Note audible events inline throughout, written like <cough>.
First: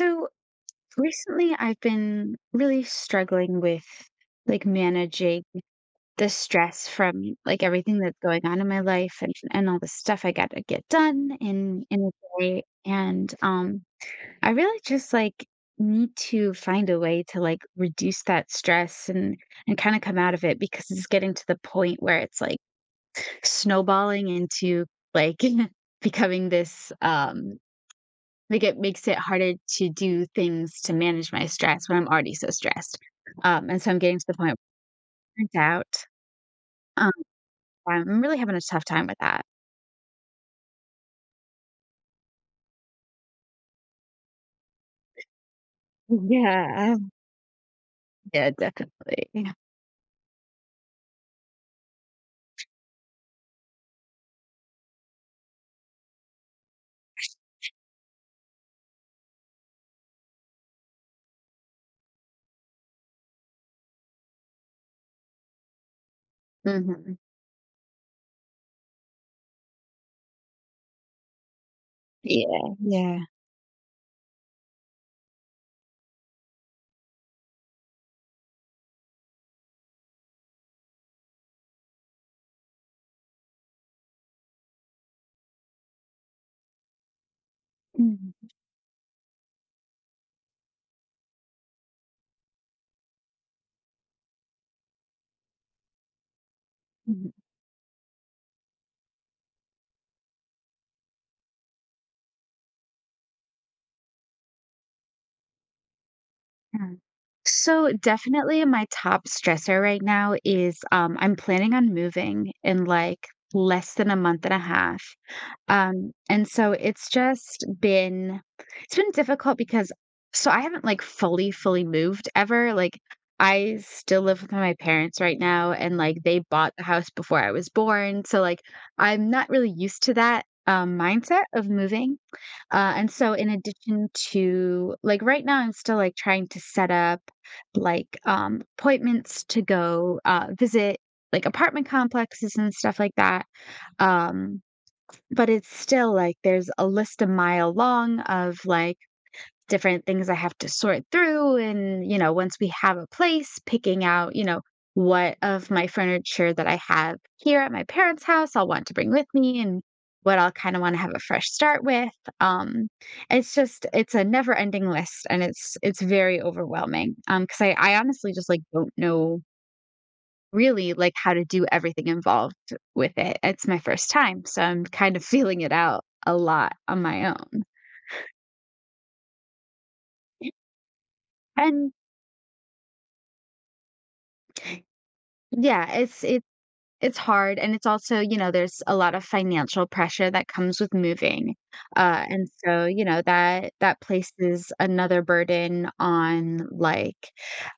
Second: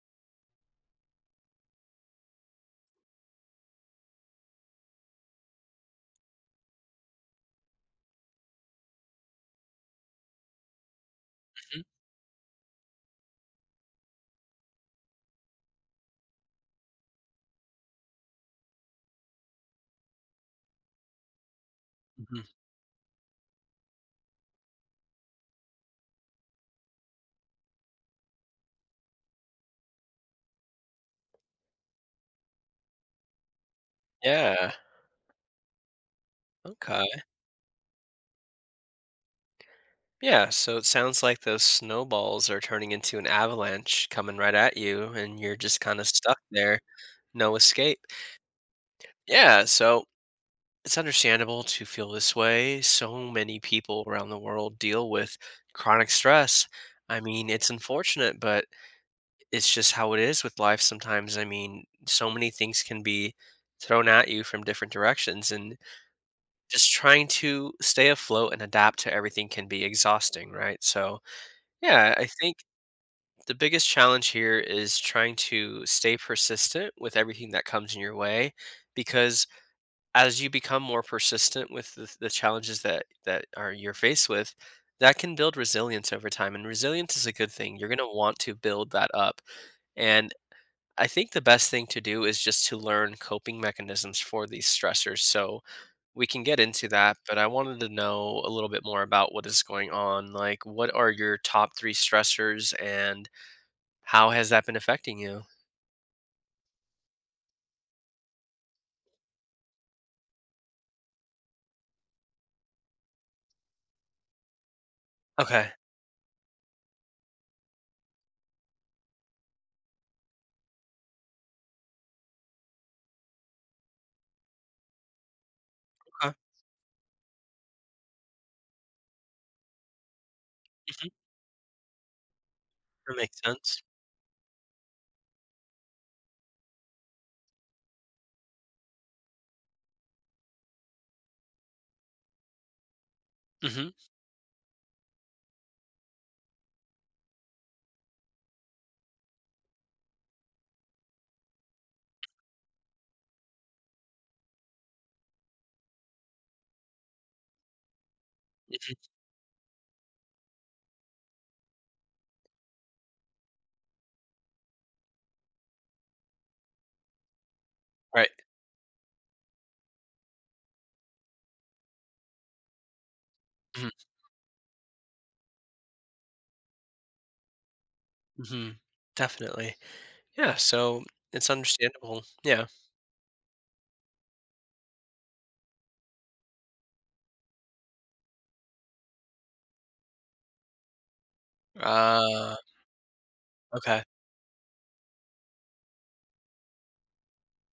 So recently, I've been really struggling with managing the stress from everything that's going on in my life and all the stuff I got to get done Mhm, in a day. And I really just need to find a way to reduce that stress and kind of come out of it because it's getting to the point where it's mhm. like snowballing into like <laughs> becoming this. It makes it harder to do things to manage my stress when I'm already so stressed, and so I'm getting to the point where Yeah, I'm burnt out. Um, okay. I'm really having a tough time with that. Yeah, so it sounds like those snowballs are turning into an avalanche coming right at you, and you're just kinda stuck there, Yeah, no escape. yeah, definitely. Yeah, so it's understandable to feel this way. So many people around the world deal with chronic stress. I mean, it's unfortunate, but it's just how it is with life sometimes. I mean, so many things can be thrown at you from different directions, and just Mhm. trying to stay afloat and adapt to everything can be exhausting, right? So, yeah, I think Yeah, yeah. the biggest challenge here is trying to stay persistent with everything that comes in your way because as you become more persistent with the challenges that that are you're faced with, that can build resilience over time and resilience is a good thing. You're going to want Mhm, to build that up. And I think the best thing to do is just to learn coping mechanisms for these stressors. So, we can get into that, mhm, but I wanted to know a little bit more about what is going on. Like, what are your top 3 stressors, and how has that been affecting you? yeah. So, definitely my top stressor right now is, I'm planning on moving in, like, less than a month and a half. Okay. And so it's been difficult because so I haven't fully moved ever. Like I still live with my parents right now and like Okay. they bought the house before I was born. So like I'm not really used to that Mhm. mindset of moving. And That so makes in sense. addition to right now I'm still trying to set up appointments to go visit like apartment complexes and stuff like that. Mhm. Um but it's still like there's a list a mile long of like different things I have to sort through. And, you know, once we have a place, picking out, you know, what of my furniture that I have here at my parents' house I'll want to Mhm. bring with me and what I'll kind of want to have a fresh start with. Um, it's just it's a never ending list and it's very overwhelming. Because I Right. honestly just don't know really like how to do everything involved with it. It's my Mhm. first time, so I'm kind of <laughs> feeling it out a lot on my own. Mhm. Definitely. Yeah, so it's And understandable. Yeah. yeah, it's hard, and it's also, you know, there's a lot of financial pressure that comes with moving, and Uh, so, you know, that okay. places another burden on, like,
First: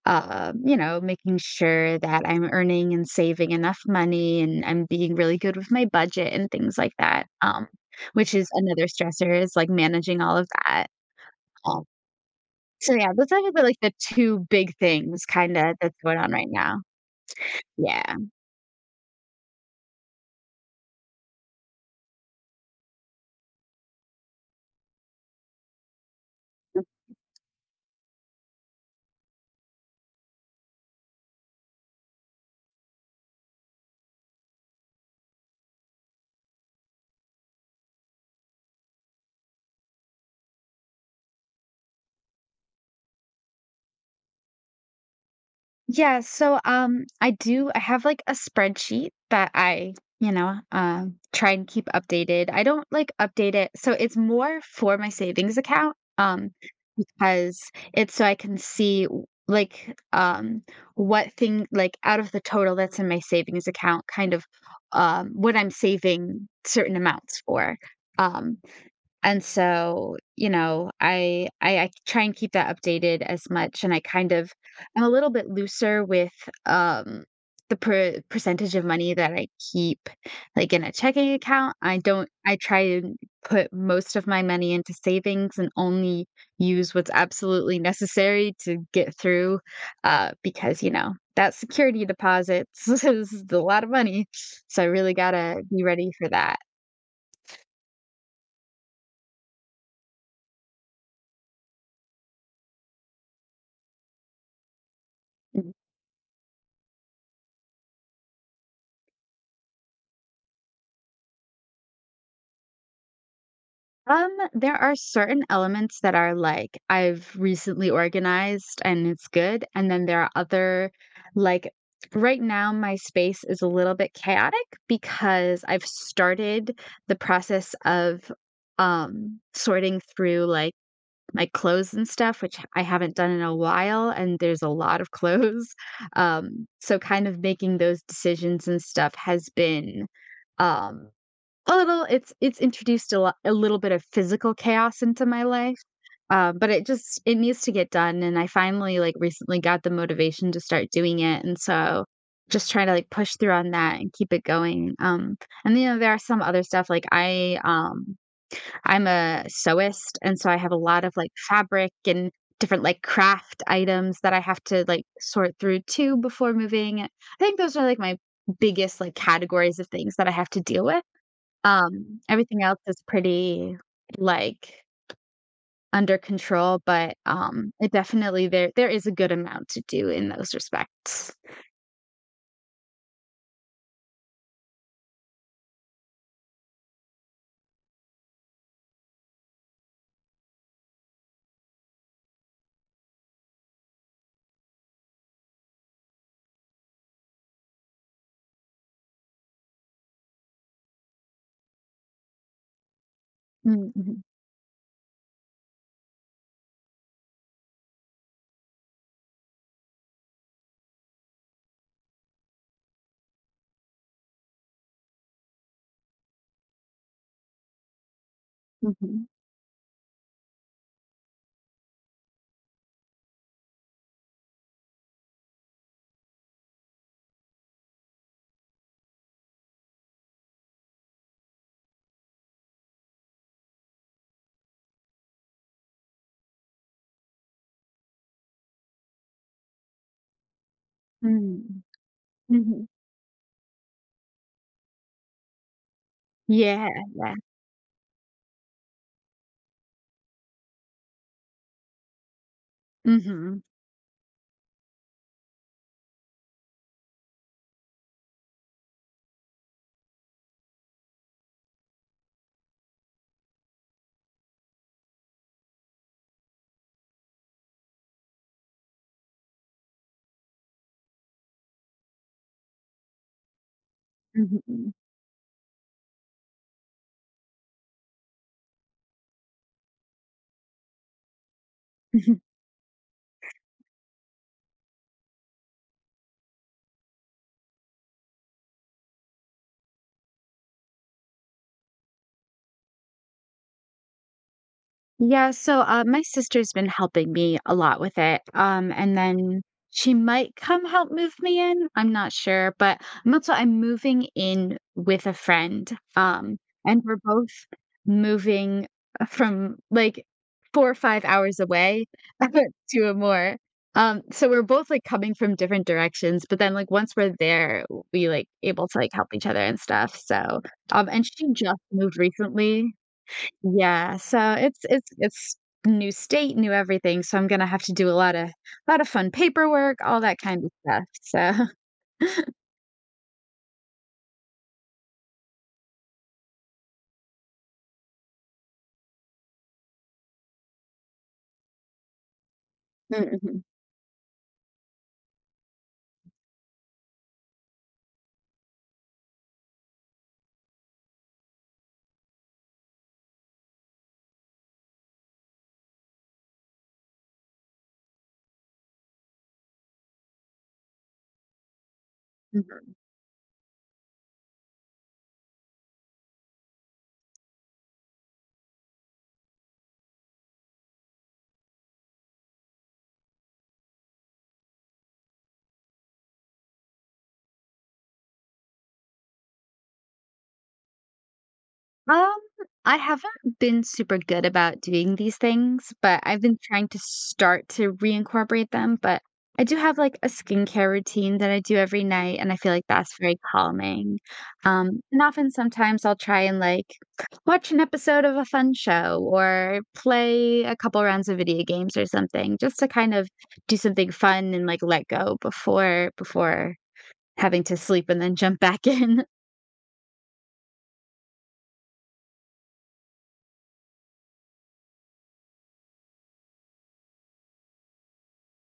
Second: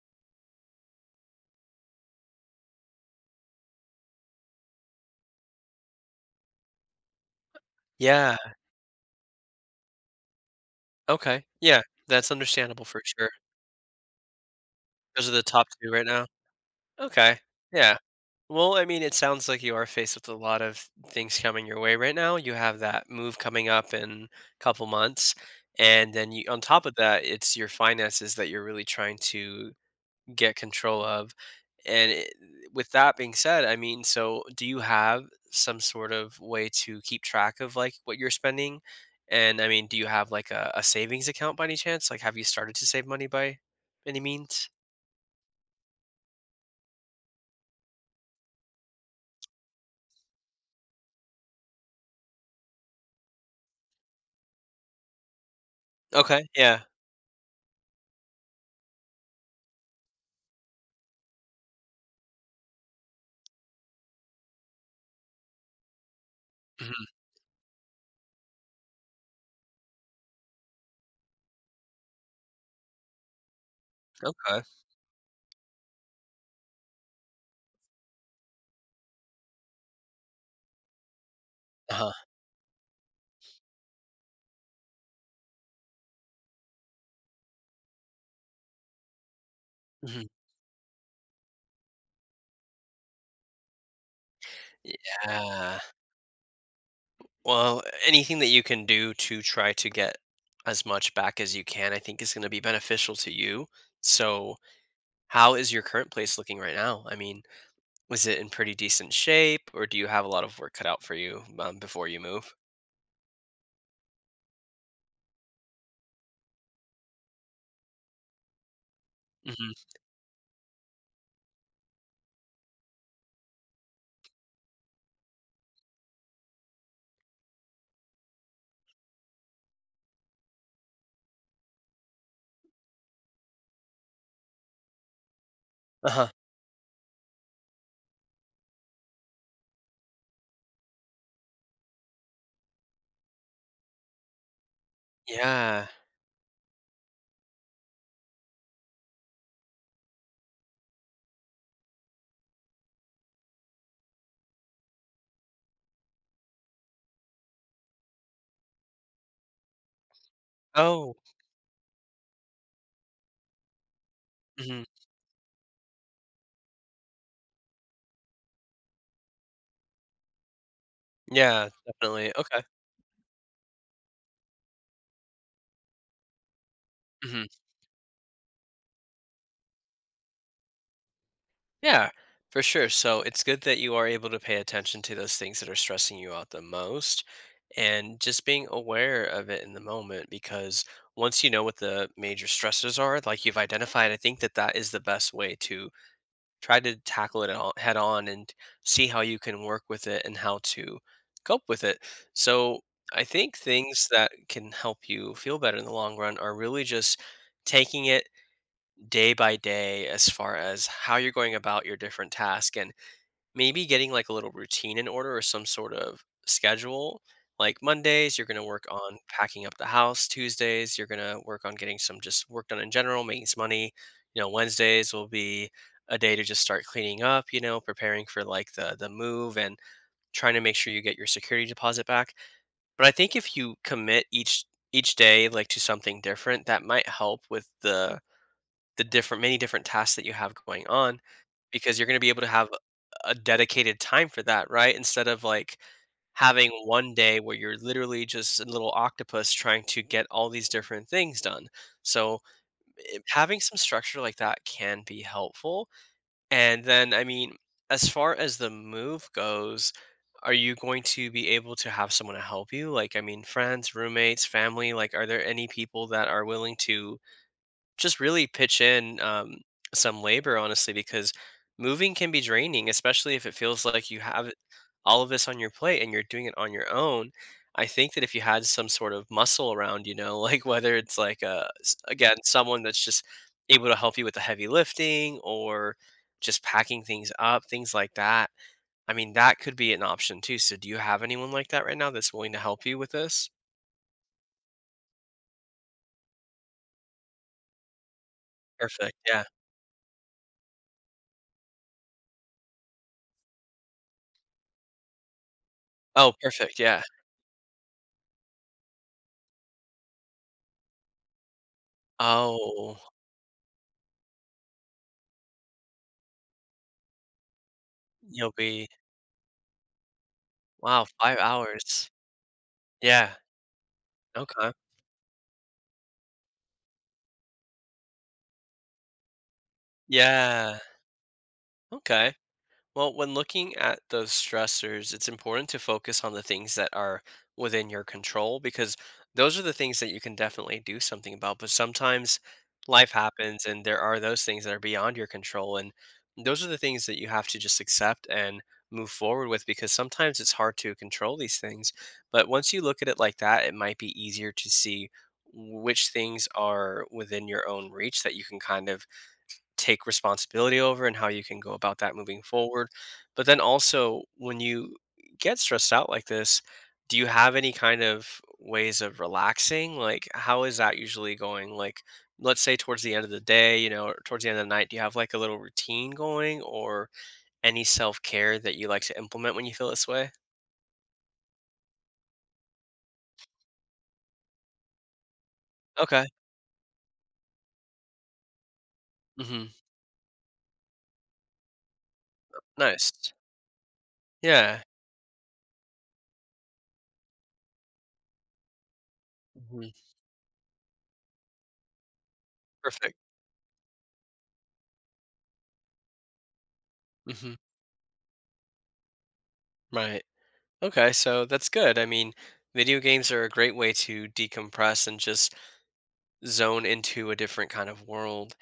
you know, making sure that I'm earning and saving enough money and I'm being really good with my budget and things like that, which Yeah. is another stressor is, like, managing all of that, Okay. Yeah. um, That's understandable so for yeah, sure. those are the, like, the 2 big things Those are the top kinda 2 that's right going now? on right now. Okay. Yeah. Yeah. Well, I mean, it sounds like you are faced with a lot of things coming your way right now. You have that move coming up in a couple months, and then you, on top of that, it's your finances that you're really trying to get control of. And it, with that being said, I mean, so do you have some sort of way to keep track of like what you're spending? And I mean, do you have like a savings account by any chance? Like, have you started to save money by any means? Yeah, I have like a spreadsheet that I, you know, try and keep updated. I don't like update it. So it's more for my savings account Okay, yeah. because it's so I can see w- like what thing like out of the total that's in my savings account kind of what I'm saving certain Hmm. amounts for. Um and so, you know, I try and keep that updated as much and I kind of Okay. I'm a little bit looser with, um, the percentage of money that I keep, like, in a checking account. I Uh-huh. don't I try and put most of my money into savings and only use what's absolutely necessary to get through, Mhm. Because, you know, that security deposits <laughs> is a lot of money. So I really gotta Yeah. be ready for that. Well, anything that you can do to try to get as much back as you can, I think is going to be beneficial to you. So, how is your current place looking right now? I mean, was it in pretty decent shape, or do you have a lot of work cut out for you before you move? There are certain elements that are like I've recently organized and it's good. Hmm. And then there are other, like right now, my space is a little bit chaotic because I've started the process of sorting through my clothes and stuff, which I haven't done in a while. And there's a lot of clothes. Uh <laughs> huh. So kind of making those decisions and stuff has been um a little it's introduced a little bit of physical chaos into my life, Yeah. But it needs to get done, and I finally, like, recently got the motivation to start doing it, and so just trying to, like, push through on that and keep it going, and, you know, there are some other stuff, like, I'm a sewist, and so I have a lot Oh. of, like, fabric and different, like, craft items that I have Hmm. to, like, sort through too before moving. I think those are, like, my biggest, like, categories of things that I have to deal with. Yeah. Definitely. Okay. Everything else is pretty, like, under control, but, Hmm. It definitely there is a good amount to do in those respects. Yeah, for sure. So it's good that you are able to pay attention to those things that are stressing you out the most and just being aware of it in the moment because once you know what the major stresses are, like you've identified, I think that that is the best way to try to tackle it all- head on and see how you can work with it and how to cope with it. So I think Mm, things mhm, that can help you feel better in the long run are really just taking it day by day as far as how you're going about your different tasks, and maybe getting like a little routine in order or some sort of schedule. Like Mondays, you're going to work on mhm, packing up the house. Tuesdays, you're going to work on getting some just work done in general, making some money. You know, Wednesdays will be a day to just start cleaning up, you know, preparing for like the move and trying to make sure you get your security deposit back. But I think if you commit each day like to something different, that might help with the different many different tasks that you have going on mm, because you're going to be able to have mhm. a dedicated time for that, right? Instead of like having Yeah, one yeah. day where you're literally just a little octopus trying to get all these different things done. So, having Mhm, some structure like that can be helpful. And then, I mean, as far as the move goes, are you going to be able to have someone to help you? Like, I mean, friends, roommates, family, like, are there any people that are willing to just really pitch in some labor, honestly, because moving can be draining, especially if it feels like you have mhm. all of this on your plate and you're doing it on your own. I think that if you had some sort of muscle around, you know, <laughs> like whether it's like a again someone that's just able to help you with the heavy lifting or just packing things up, things like that. I mean, that could be an option too. So, do you have anyone like that right now that's willing to help you with this? Yeah, so, my sister's been helping me a lot with it, Perfect. and Yeah. then she might come help move me in, I'm not sure, but I'm moving in with a friend, Oh, um, perfect. Yeah. and we're both moving from, like, 4 or 5 hours away <laughs> Oh, to a more. So we're both, like, coming from different directions, but then, like, once we're there, we, like, you'll be. able to, like, help each other and stuff, so, Wow, and 5 she just hours. moved recently Yeah. yeah, so Okay. It's new state, new everything, so I'm gonna have to do a lot of fun paperwork, all that kind of Yeah. stuff, so Okay. Well, when looking at those stressors, it's important to focus on the things that are within your control because those are the things that you can definitely do something about. But sometimes <laughs> life happens Mhm, and there are those things that are beyond your control. And those are the things that you have to just accept and move forward with because sometimes it's hard to control these things. But once you look at it like that, it might be easier to see which things are within your own reach that you can kind of take responsibility over and how you can go about that moving forward. mhm. But then also, when you get stressed out like this, do you have any kind of ways of relaxing? Like, how is that usually going? Like, let's say towards the end of the day, you know, or towards the end of the night, do you have like a little routine going or any self care that you like to implement when you feel this way? Um, I haven't been super good about doing these things, but Okay. I've been trying to start to reincorporate them, but I Hmm. do have, like, a skincare routine that I do every night, and I feel like that's Nice. very calming. Yeah. And often sometimes I'll try and, like, watch an episode of a fun show or Hmm. play a couple rounds of video games or something just to kind Perfect. of do something fun and, like, let go before Hmm. having to sleep and then jump back in. Right. Okay, so that's good. I mean, video games are a great way to decompress and just zone into a different kind of world.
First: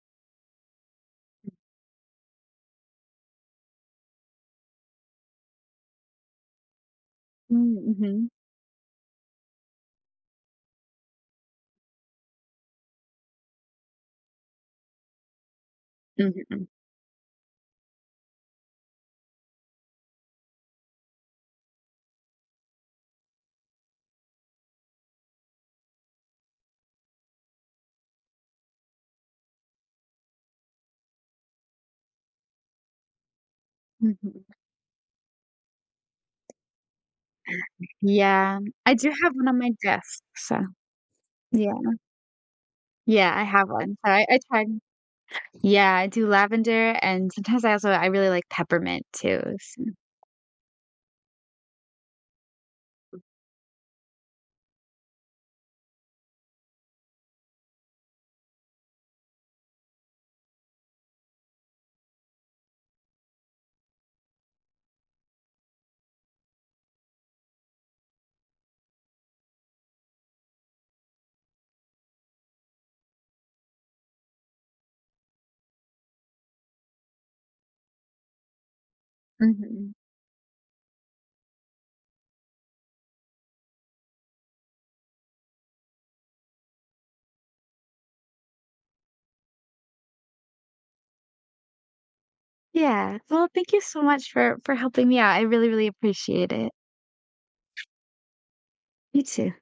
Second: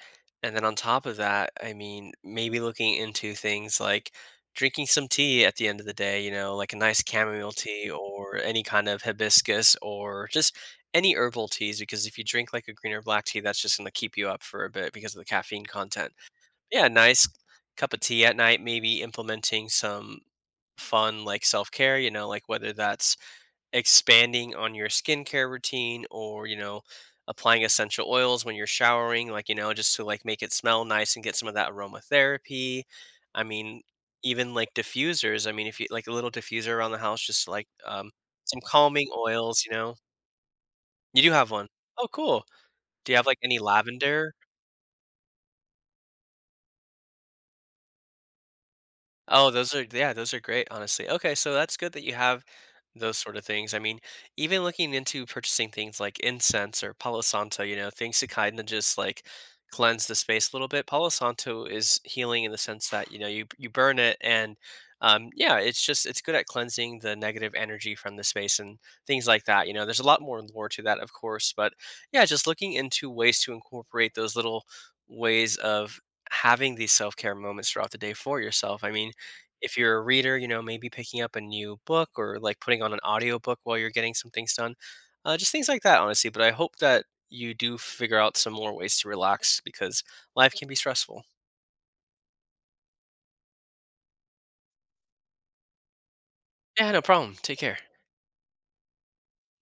And then on top of that, I mean, maybe looking into things like drinking some tea at the end of the day, you know, like a nice chamomile tea <laughs> or any kind of hibiscus or just any herbal teas, because if you drink like a green or black tea, that's just going to keep you up for a bit because of the caffeine content. Mm, mhm. Mhm. Yeah, nice cup of tea at night, maybe implementing some fun like self-care, you know, like whether that's expanding on your skincare routine or, you know, applying essential oils when you're showering, like, you know, just to like make it smell nice and get some of that aromatherapy. I mean, Mhm. even like diffusers. I mean, if you like a little diffuser around the house, just like Yeah, some I calming do have one on oils, my you know. desk, so You do have one. yeah. Oh, cool. Do you have Yeah, like I any have one. So I lavender? I tried. Yeah, I do lavender and sometimes I also I really like peppermint too, Oh, those are so. yeah, those are great, honestly. Okay, so that's good that you have those sort of things. I mean, even looking into purchasing things like incense or Palo Santo, you know, things to kind of just like cleanse the space a little bit. Palo Santo is healing in the sense that you know you burn it and yeah, it's just it's good at cleansing the negative energy from the space and things like that. You know, there's a lot more lore to that, of course, but yeah, just looking into ways to incorporate those little ways of having these self-care moments throughout the day for yourself. I mean, if Mhm. you're a reader, you know, maybe picking up a new book or like putting on an audiobook while you're getting some things done. Just things like that, honestly. But I hope that you do figure out some more ways to relax because life can be stressful. Yeah. Well, thank you so much for helping me out. I really, really appreciate it. Yeah, no problem. Take care. You too.